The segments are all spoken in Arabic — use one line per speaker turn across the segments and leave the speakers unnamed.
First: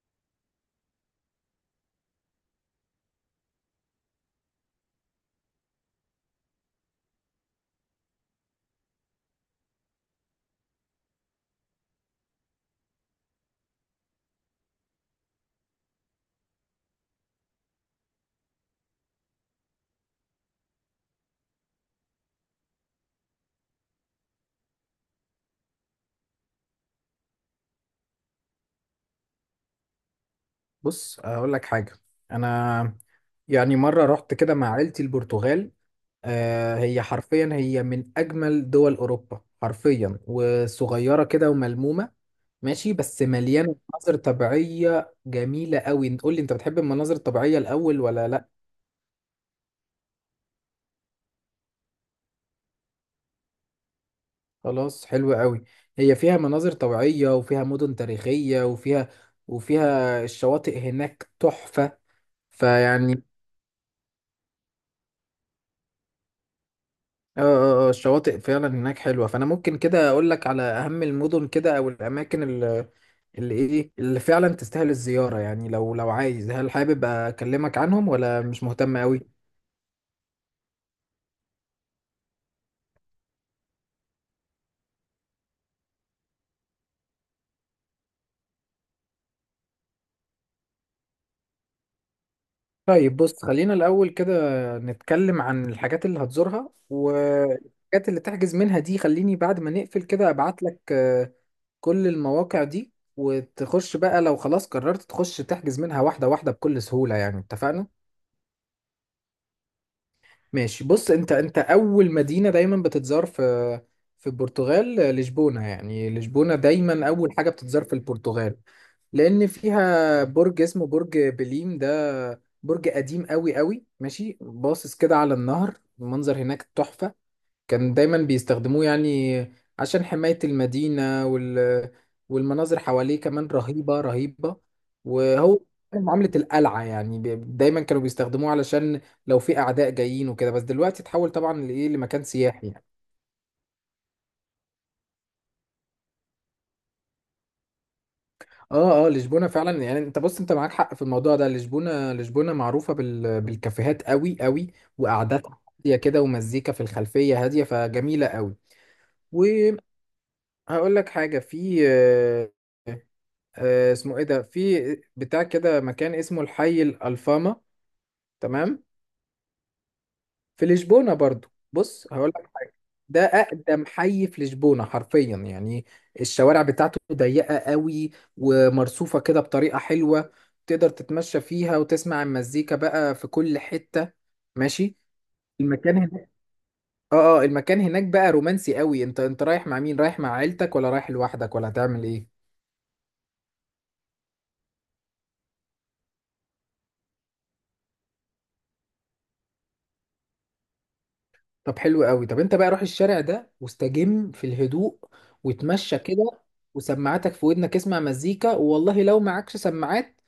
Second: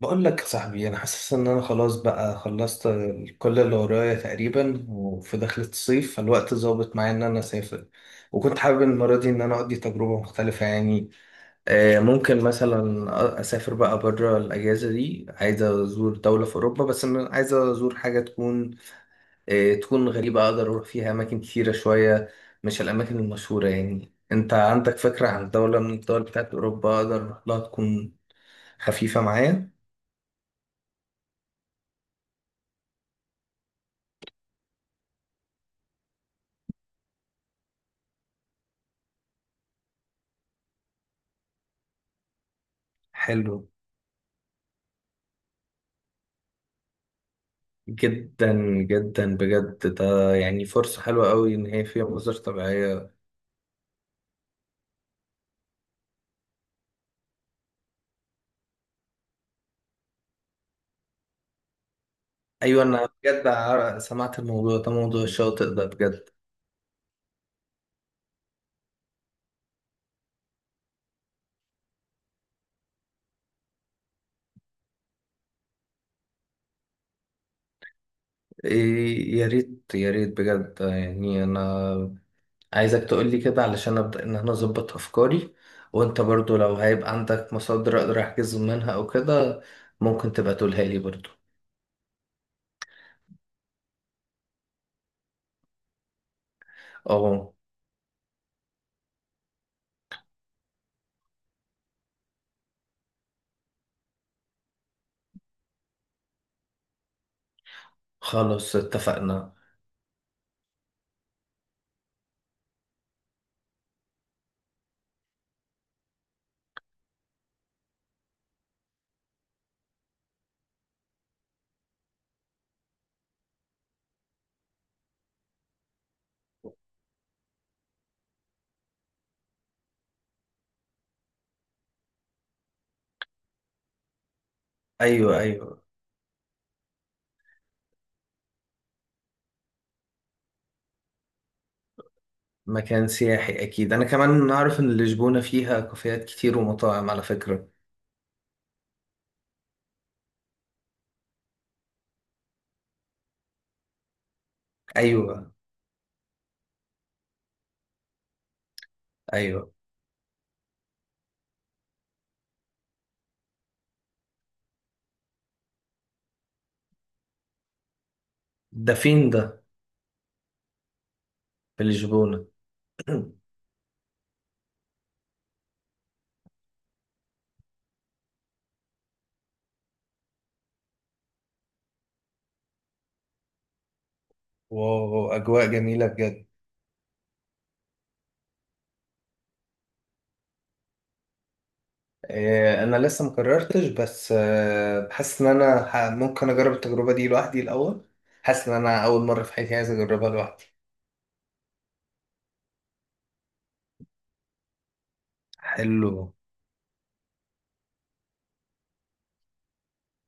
بقول لك يا صاحبي انا حاسس ان انا خلاص بقى خلصت كل اللي ورايا تقريبا، وفي دخلة الصيف فالوقت ظابط معايا ان انا اسافر. وكنت حابب المرة دي ان انا اقضي تجربة مختلفة يعني. ممكن مثلا اسافر بقى بره الاجازة دي. عايز ازور دولة في اوروبا، بس انا عايز ازور حاجة تكون غريبة، اقدر اروح فيها اماكن كتيرة شوية، مش الاماكن المشهورة. يعني انت عندك فكرة عن دولة من الدول بتاعت اوروبا اقدر اروح لها تكون خفيفة معايا؟
بص اقول لك حاجه. انا، يعني مره رحت كده مع عيلتي البرتغال. هي حرفيا، هي من اجمل دول اوروبا حرفيا، وصغيره كده وملمومه، ماشي، بس
حلو
مليانه مناظر طبيعيه جميله قوي. قول لي، انت بتحب المناظر الطبيعيه الاول ولا لا؟
جدا. جدا بجد، ده يعني فرصة حلوة قوي إن هي فيها مناظر طبيعية.
خلاص، حلو قوي. هي فيها مناظر طبيعيه، وفيها مدن تاريخيه، وفيها الشواطئ هناك تحفه.
أيوة، أنا
فيعني
بجد سمعت الموضوع ده، موضوع الشاطئ ده بجد.
الشواطئ فعلا هناك حلوة. فأنا ممكن كده أقول لك على أهم المدن كده، أو الأماكن اللي إيه، اللي فعلا تستاهل الزيارة. يعني لو عايز، هل حابب أكلمك عنهم ولا مش مهتم
إيه،
أوي؟
يا ريت يا ريت بجد، يعني أنا عايزك تقولي كده علشان أبدأ إن أنا أظبط أفكاري. وأنت برضو لو هيبقى عندك مصادر أقدر أحجز منها أو كده ممكن تبقى تقولها لي برضو.
طيب بص، خلينا الأول كده نتكلم عن الحاجات اللي هتزورها،
أه،
والحاجات اللي تحجز منها دي خليني بعد ما نقفل كده أبعت لك كل المواقع دي، وتخش بقى لو خلاص قررت تخش تحجز منها واحدة واحدة بكل سهولة. يعني اتفقنا؟
خلاص اتفقنا.
ماشي، بص انت اول مدينة دايما بتتزار في البرتغال لشبونة. يعني لشبونة دايما اول حاجة بتتزار في البرتغال، لان فيها برج اسمه برج بليم. ده برج قديم قوي قوي، ماشي، باصص كده على النهر، المنظر هناك تحفة. كان دايما بيستخدموه، يعني عشان حماية المدينة والمناظر حواليه كمان رهيبة رهيبة.
أيوة
وهو
أيوة.
كان معاملة القلعة، يعني دايما كانوا بيستخدموه علشان لو في أعداء جايين وكده. بس دلوقتي اتحول طبعا لإيه، لمكان سياحي يعني.
مكان سياحي أكيد، أنا كمان أعرف إن لشبونة فيها كافيهات كتير ومطاعم على فكرة.
اه لشبونة فعلا، يعني انت بص، انت معاك حق في الموضوع ده. لشبونة، لشبونة معروفة بالكافيهات قوي قوي،
أيوة.
وقعداتها هادية كده، ومزيكا في الخلفية هادية، فجميلة قوي.
أيوة،
وهقول لك حاجة في اسمه ايه ده، في بتاع كده مكان اسمه الحي الألفاما. تمام،
ده فين ده؟
في لشبونة برضو.
في
بص هقول
لشبونة.
لك حاجة، ده أقدم حي في لشبونة حرفيا يعني. الشوارع بتاعته ضيقة قوي، ومرصوفة كده بطريقة حلوة، تقدر تتمشى فيها وتسمع المزيكا بقى في كل حتة. ماشي،
واو، أجواء
المكان
جميلة
هناك
بجد.
اه المكان هناك بقى رومانسي قوي. انت رايح مع مين، رايح مع عيلتك ولا رايح لوحدك ولا هتعمل ايه؟
أنا لسه مكررتش، بس حاسس إن أنا ممكن أجرب التجربة دي لوحدي الأول. حاسس إن أنا أول مرة في حياتي عايز أجربها لوحدي.
طب حلو قوي، طب انت بقى روح الشارع ده واستجم في الهدوء، وتمشى
حلو.
كده وسماعاتك في ودنك، اسمع مزيكا. والله لو معكش سماعات،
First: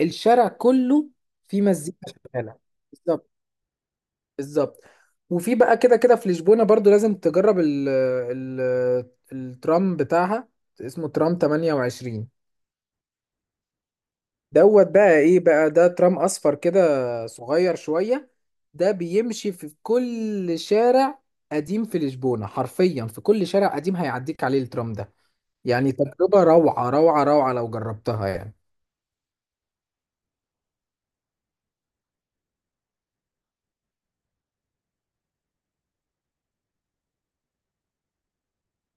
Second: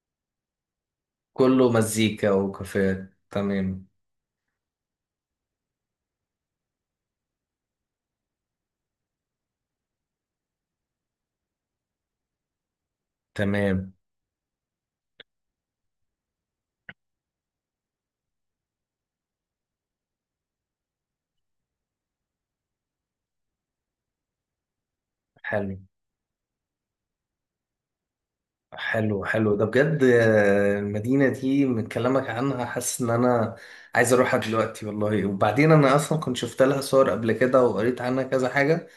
الشارع كله فيه
كله
مزيكا
مزيكا
شغالة.
وكافيهات،
بالظبط،
تمام.
بالظبط. وفي بقى كده كده في لشبونة برضو لازم تجرب ال الترام بتاعها. اسمه ترام 28
تمام،
دوت. بقى ايه بقى ده، ترام اصفر كده، صغير شوية، ده بيمشي في كل شارع قديم في لشبونة. حرفيا في كل شارع قديم هيعديك عليه الترام ده.
حلو
يعني تجربة روعة روعة روعة لو جربتها يعني.
حلو حلو. ده بجد، المدينة دي من كلامك عنها حاسس ان انا عايز اروحها دلوقتي والله. وبعدين انا اصلا كنت شفت لها صور قبل كده وقريت عنها كذا حاجة،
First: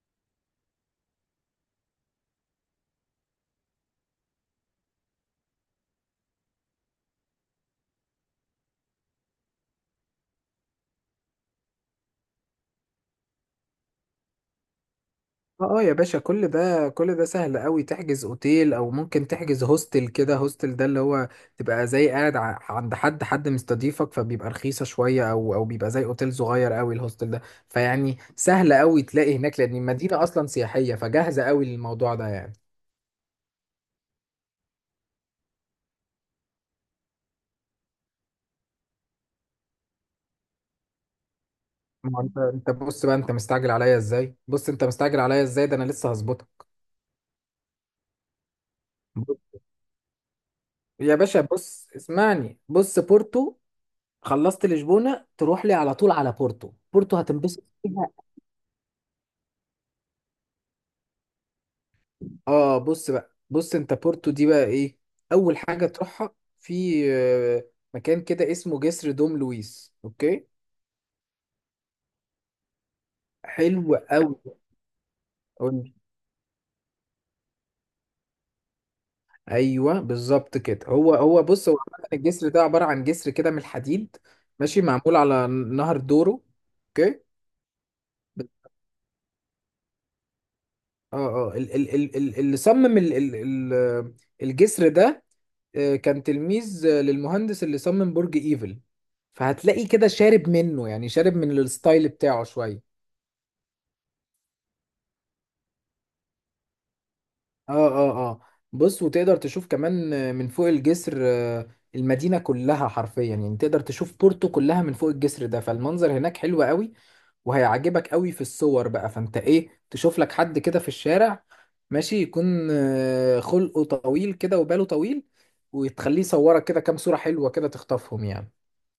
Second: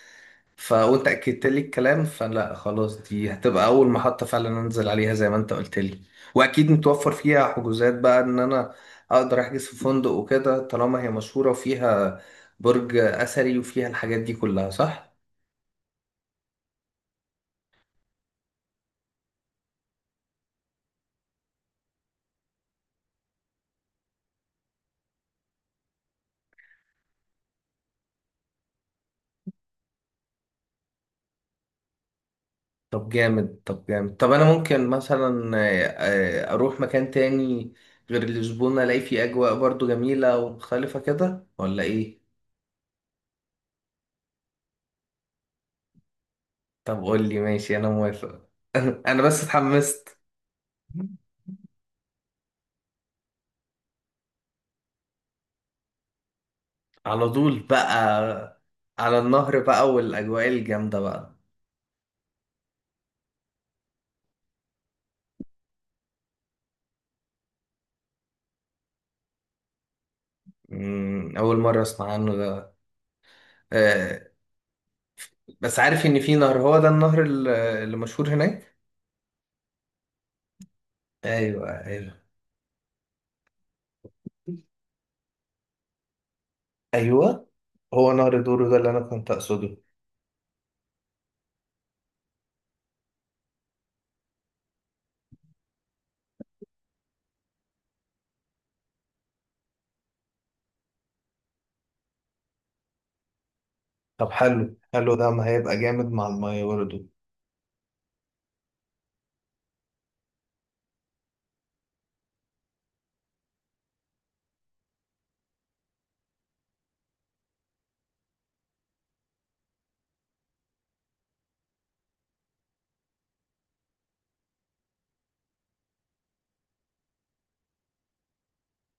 وانت اكدت لي الكلام، فلا خلاص دي هتبقى اول محطة فعلا انزل عليها زي ما انت قلت لي. واكيد متوفر فيها حجوزات بقى ان انا اقدر احجز في فندق وكده طالما هي مشهورة وفيها برج اثري وفيها الحاجات دي كلها، صح؟
يا باشا كل ده كل ده سهل قوي. تحجز اوتيل او ممكن تحجز هوستل كده. هوستل ده اللي هو تبقى زي قاعد عند حد مستضيفك، فبيبقى رخيصة شوية، او بيبقى زي اوتيل صغير قوي الهوستل ده. فيعني سهل قوي تلاقي هناك، لان المدينة اصلا سياحية، فجاهزة قوي للموضوع ده يعني.
طب جامد طب جامد. طب انا ممكن مثلا اروح مكان تاني غير لشبونة، الاقي فيه اجواء برضو جميلة ومختلفة كده، ولا
ما هو
ايه؟
انت بص بقى، انت مستعجل عليا ازاي، بص انت مستعجل عليا ازاي، ده انا لسه هظبطها.
طب قول لي، ماشي انا موافق، انا بس
بص-
اتحمست.
يا باشا بص اسمعني، بص بورتو. خلصت لشبونة تروح لي على طول على بورتو. بورتو
على طول
هتنبسط.
بقى، على النهر بقى والاجواء الجامدة بقى.
اه بص بقى، بص انت بورتو دي بقى ايه. اول حاجه تروحها في مكان كده اسمه جسر دوم لويس. اوكي،
اول مرة اسمع عنه ده.
حلو
آه،
قوي.
بس
قولي.
عارف ان في نهر، هو ده النهر اللي مشهور هناك.
ايوه بالظبط كده، هو هو
ايوه
بص، هو عامة
ايوه
الجسر ده عباره عن جسر كده من الحديد، ماشي، معمول على نهر دورو. اوكي
ايوه، هو نهر دورو ده اللي انا كنت اقصده.
اه اللي صمم ال- الجسر ده كان تلميذ للمهندس اللي صمم برج ايفل. فهتلاقي كده شارب منه، يعني شارب من الستايل بتاعه شويه.
طب حلو حلو، ده ما هيبقى جامد مع المية برضه.
اه اه اه بص، وتقدر تشوف كمان من فوق الجسر المدينة كلها حرفيا. يعني تقدر تشوف بورتو كلها من فوق الجسر ده، فالمنظر هناك حلو قوي وهيعجبك قوي. في الصور بقى فانت ايه، تشوف لك حد كده في الشارع، ماشي يكون خلقه طويل كده وباله طويل، وتخليه يصورك كده كام صورة حلوة كده تخطفهم يعني.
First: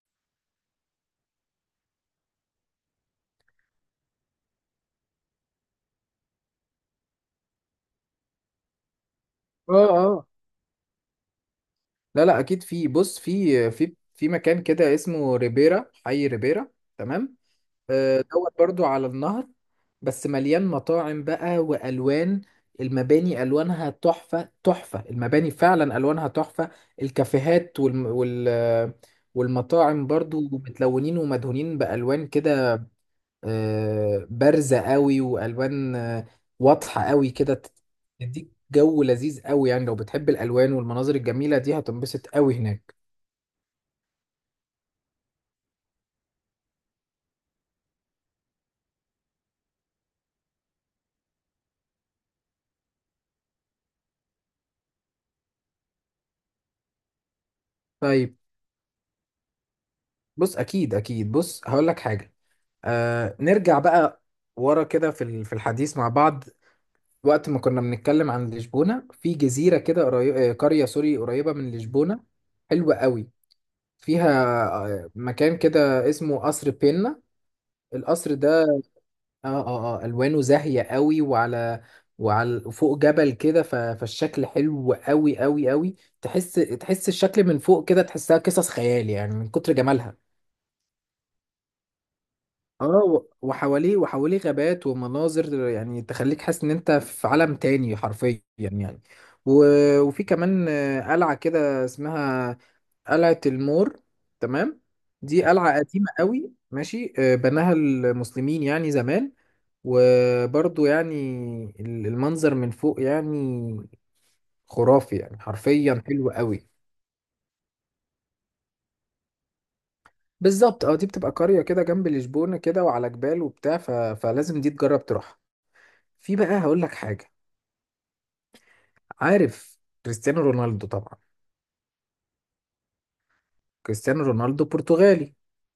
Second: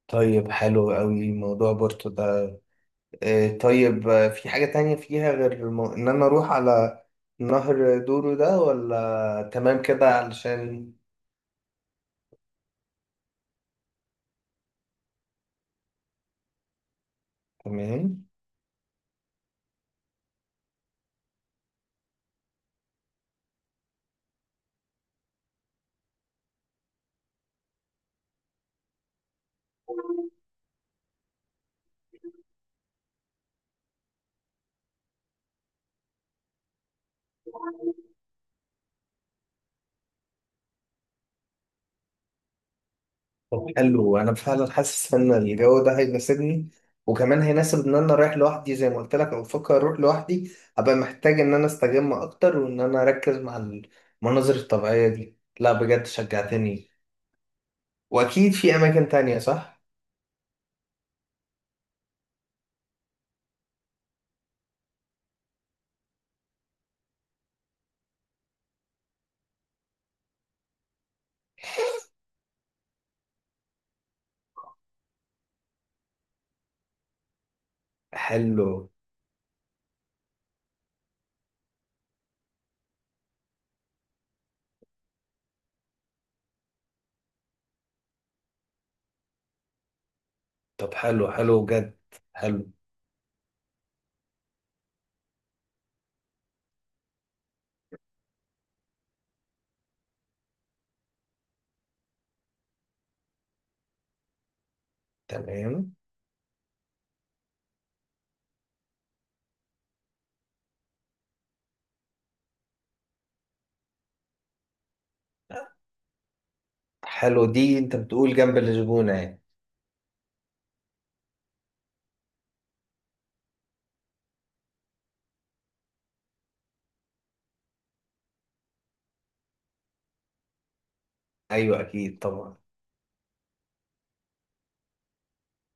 طيب حلو قوي موضوع بورتو ده. إيه طيب، في حاجة تانية فيها غير إن أنا أروح على نهر دورو ده، ولا
اه
تمام كده
اه
علشان؟
لا لا اكيد في. بص في مكان كده اسمه ريبيرا، حي ريبيرا. تمام
تمام.
دوت برضو على النهر. بس مليان مطاعم بقى، والوان المباني الوانها تحفه تحفه. المباني فعلا الوانها تحفه. الكافيهات والمطاعم برضو متلونين، ومدهونين بالوان كده بارزه قوي، والوان واضحه قوي كده. تديك جو لذيذ قوي يعني. لو بتحب الالوان والمناظر الجميله دي هتنبسط قوي هناك.
طب حلو، أنا فعلا حاسس إن الجو ده هيناسبني، وكمان هيناسب إن أنا رايح لوحدي زي ما قلت لك، أو بفكر أروح لوحدي. أبقى محتاج إن أنا أستجم أكتر وإن أنا أركز مع المناظر الطبيعية دي. لا بجد شجعتني.
طيب
وأكيد في أماكن تانية، صح؟
بص اكيد اكيد. بص هقول لك حاجه. نرجع بقى ورا كده في في الحديث مع بعض، وقت ما كنا بنتكلم عن لشبونة، في جزيرة كده قرية سوري قريبة من لشبونة، حلوة قوي. فيها مكان كده اسمه قصر بينا. القصر ده
حلو.
اه ألوانه زاهية قوي، وعلى فوق جبل كده. فالشكل حلو قوي قوي قوي. تحس الشكل من فوق كده، تحسها قصص خيال يعني من كتر جمالها.
طب حلو حلو جد. حلو.
اه، وحواليه غابات ومناظر، يعني تخليك حاسس ان انت في عالم تاني حرفيا يعني. وفي كمان قلعة كده اسمها قلعة المور. تمام، دي قلعة
تمام.
قديمة قوي، ماشي بناها المسلمين يعني زمان. وبرضو يعني المنظر من فوق يعني خرافي، يعني حرفيا حلو قوي.
حلو، دي انت بتقول جنب الزبونة يعني؟
بالظبط، دي بتبقى قرية كده جنب لشبونة كده، وعلى جبال وبتاع. فلازم دي تجرب تروحها. في بقى هقول لك حاجة. عارف كريستيانو رونالدو طبعا.
ايوه اكيد طبعا.
كريستيانو رونالدو برتغالي.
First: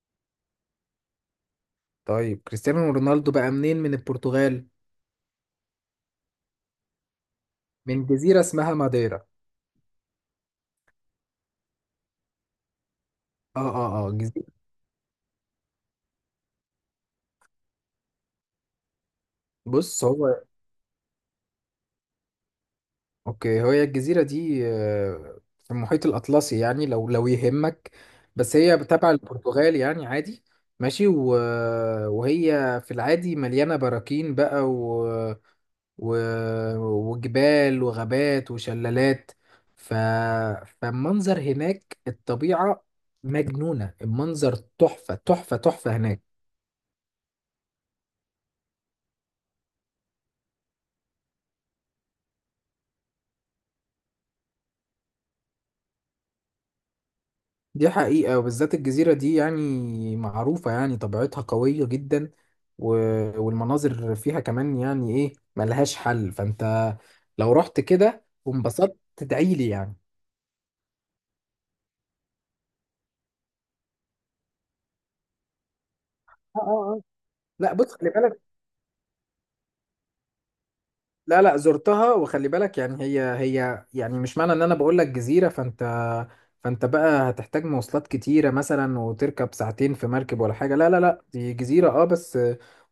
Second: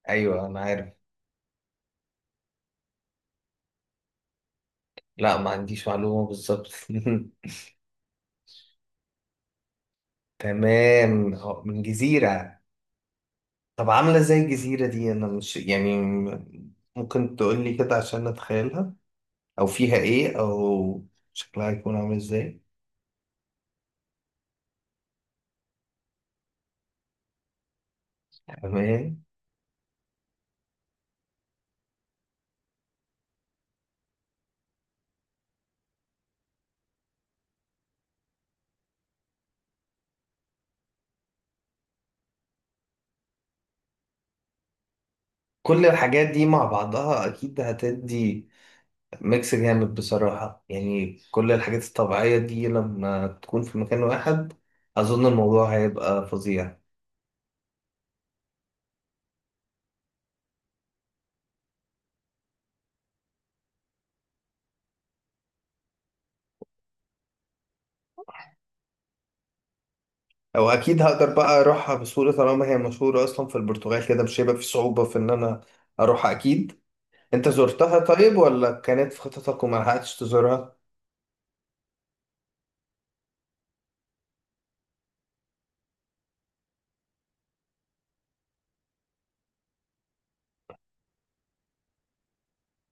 ايوه انا عارف.
طيب كريستيانو رونالدو بقى منين من البرتغال؟
لا، ما عنديش معلومة بالظبط.
من جزيرة اسمها ماديرا.
تمام، هو من جزيرة. طب
اه
عاملة زي
جزيرة
الجزيرة دي، انا مش يعني ممكن تقولي كده عشان اتخيلها، او فيها
بص. هو
ايه، او شكلها يكون عامل ازاي؟
اوكي، هي الجزيرة دي في المحيط الأطلسي يعني، لو يهمك، بس هي تبع
تمام.
البرتغال يعني، عادي. ماشي، وهي في العادي مليانة براكين بقى، و- وجبال وغابات وشلالات. ف... فالمنظر هناك الطبيعة مجنونة، المنظر تحفة تحفة
كل
تحفة هناك.
الحاجات دي مع بعضها اكيد هتدي ميكس جامد بصراحة، يعني كل الحاجات الطبيعية دي لما تكون في مكان واحد أظن الموضوع هيبقى فظيع.
دي حقيقة، وبالذات الجزيرة دي يعني معروفة، يعني طبيعتها قوية جدا، و... والمناظر فيها كمان يعني ايه، ملهاش حل. فانت لو رحت كده وانبسطت تدعيلي يعني.
أو أكيد هقدر بقى أروحها بسهولة طالما هي مشهورة أصلا في البرتغال كده، مش هيبقى في صعوبة في إن أنا أروحها
اه
أكيد.
اه اه
أنت
لا بص،
زرتها
خلي
طيب،
بالك.
ولا كانت في خططك وما لحقتش تزورها؟
لا لا زرتها. وخلي بالك يعني، هي يعني مش معنى ان انا بقول لك جزيرة فانت بقى هتحتاج مواصلات كتيرة مثلا، وتركب ساعتين في مركب ولا حاجة. لا لا لا، دي جزيرة بس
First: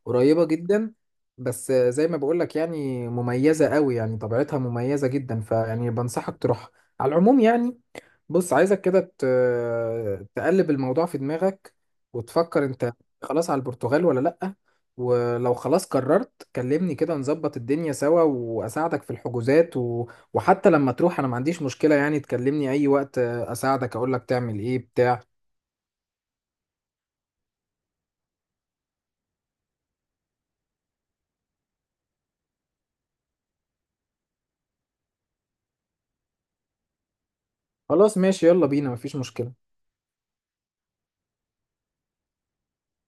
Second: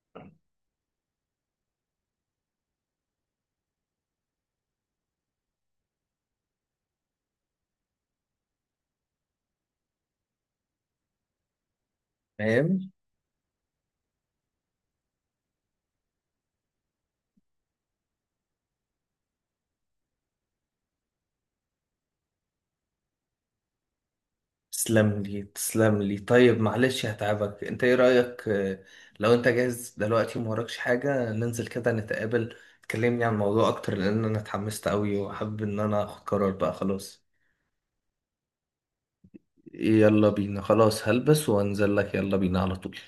قريبة جدا. بس زي ما بقول لك يعني مميزة قوي، يعني طبيعتها مميزة جدا، فيعني بنصحك تروح. على العموم يعني، بص عايزك كده تقلب الموضوع في دماغك، وتفكر
فاهم؟
انت خلاص على البرتغال ولا لا. ولو خلاص قررت كلمني كده، نظبط الدنيا سوا واساعدك في الحجوزات وحتى لما تروح انا ما عنديش مشكلة. يعني تكلمني اي وقت اساعدك، اقولك تعمل ايه بتاع.
تسلم لي تسلم لي. طيب معلش هتعبك، انت ايه رأيك، لو انت جاهز دلوقتي وموراكش حاجة ننزل كده نتقابل، تكلمني عن الموضوع اكتر، لان انا اتحمست قوي وحابب ان انا اخد قرار بقى خلاص.
خلاص ماشي، يلا بينا، مفيش مشكلة.
يلا بينا خلاص، هلبس وانزل لك. يلا بينا على طول.